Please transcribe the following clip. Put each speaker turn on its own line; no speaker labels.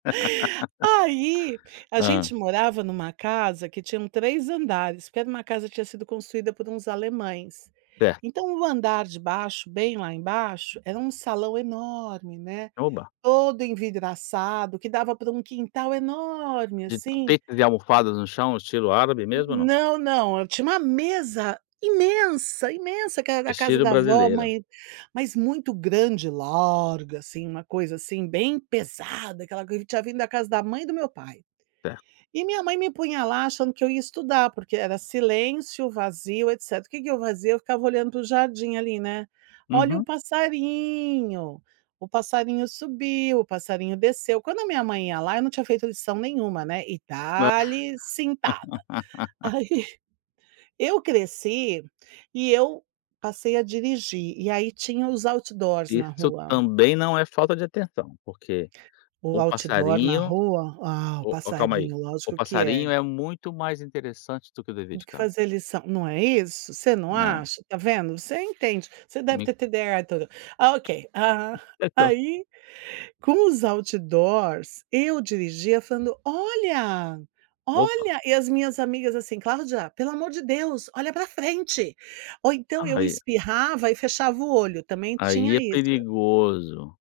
Aí, a
Hã.
gente morava numa casa que tinham 3 andares, porque era uma casa que tinha sido construída por uns alemães.
Certo.
Então o andar de baixo, bem lá embaixo, era um salão enorme, né,
Oba.
todo envidraçado, que dava para um quintal enorme,
De
assim.
tapetes e almofadas no chão, estilo árabe mesmo, ou não?
Não, não. Eu tinha uma mesa imensa, imensa que era a casa
Estilo
da vó,
brasileiro.
mãe mas muito grande e larga, assim, uma coisa, assim, bem pesada. Aquela coisa que tinha vindo da casa da mãe do meu pai.
Certo.
E minha mãe me punha lá achando que eu ia estudar, porque era silêncio, vazio, etcétera. Que que eu fazia? Eu ficava olhando para o jardim, ali, né. Olha o
Uhum.
passarinho, o passarinho subiu, o passarinho desceu. Quando a minha mãe ia lá, eu não tinha feito lição nenhuma, né, e
A
dale cintada. Aí, eu cresci e eu passei a dirigir. E aí, tinha os outdoors na
Isso
rua.
também não é falta de atenção, porque
O
o
outdoor na
passarinho,
rua? Ah, o
o calma aí,
passarinho,
o
lógico que é.
passarinho é muito mais interessante do que o dever
Do
de
que
casa.
fazer lição. Não é isso? Você não
É.
acha? Tá vendo. Você entende. Você deve
Me
ter TDAH. [unintelligible] Ah, ok, ah,
Então.
aí com os outdoors, eu dirigia falando: "Olha,
Opa.
olha". E as minhas amigas assim: "Cláudia, pelo amor de Deus, olha para frente". Ou então eu
Ai.
espirrava e fechava o olho, também tinha
Aí é
isso.
perigoso.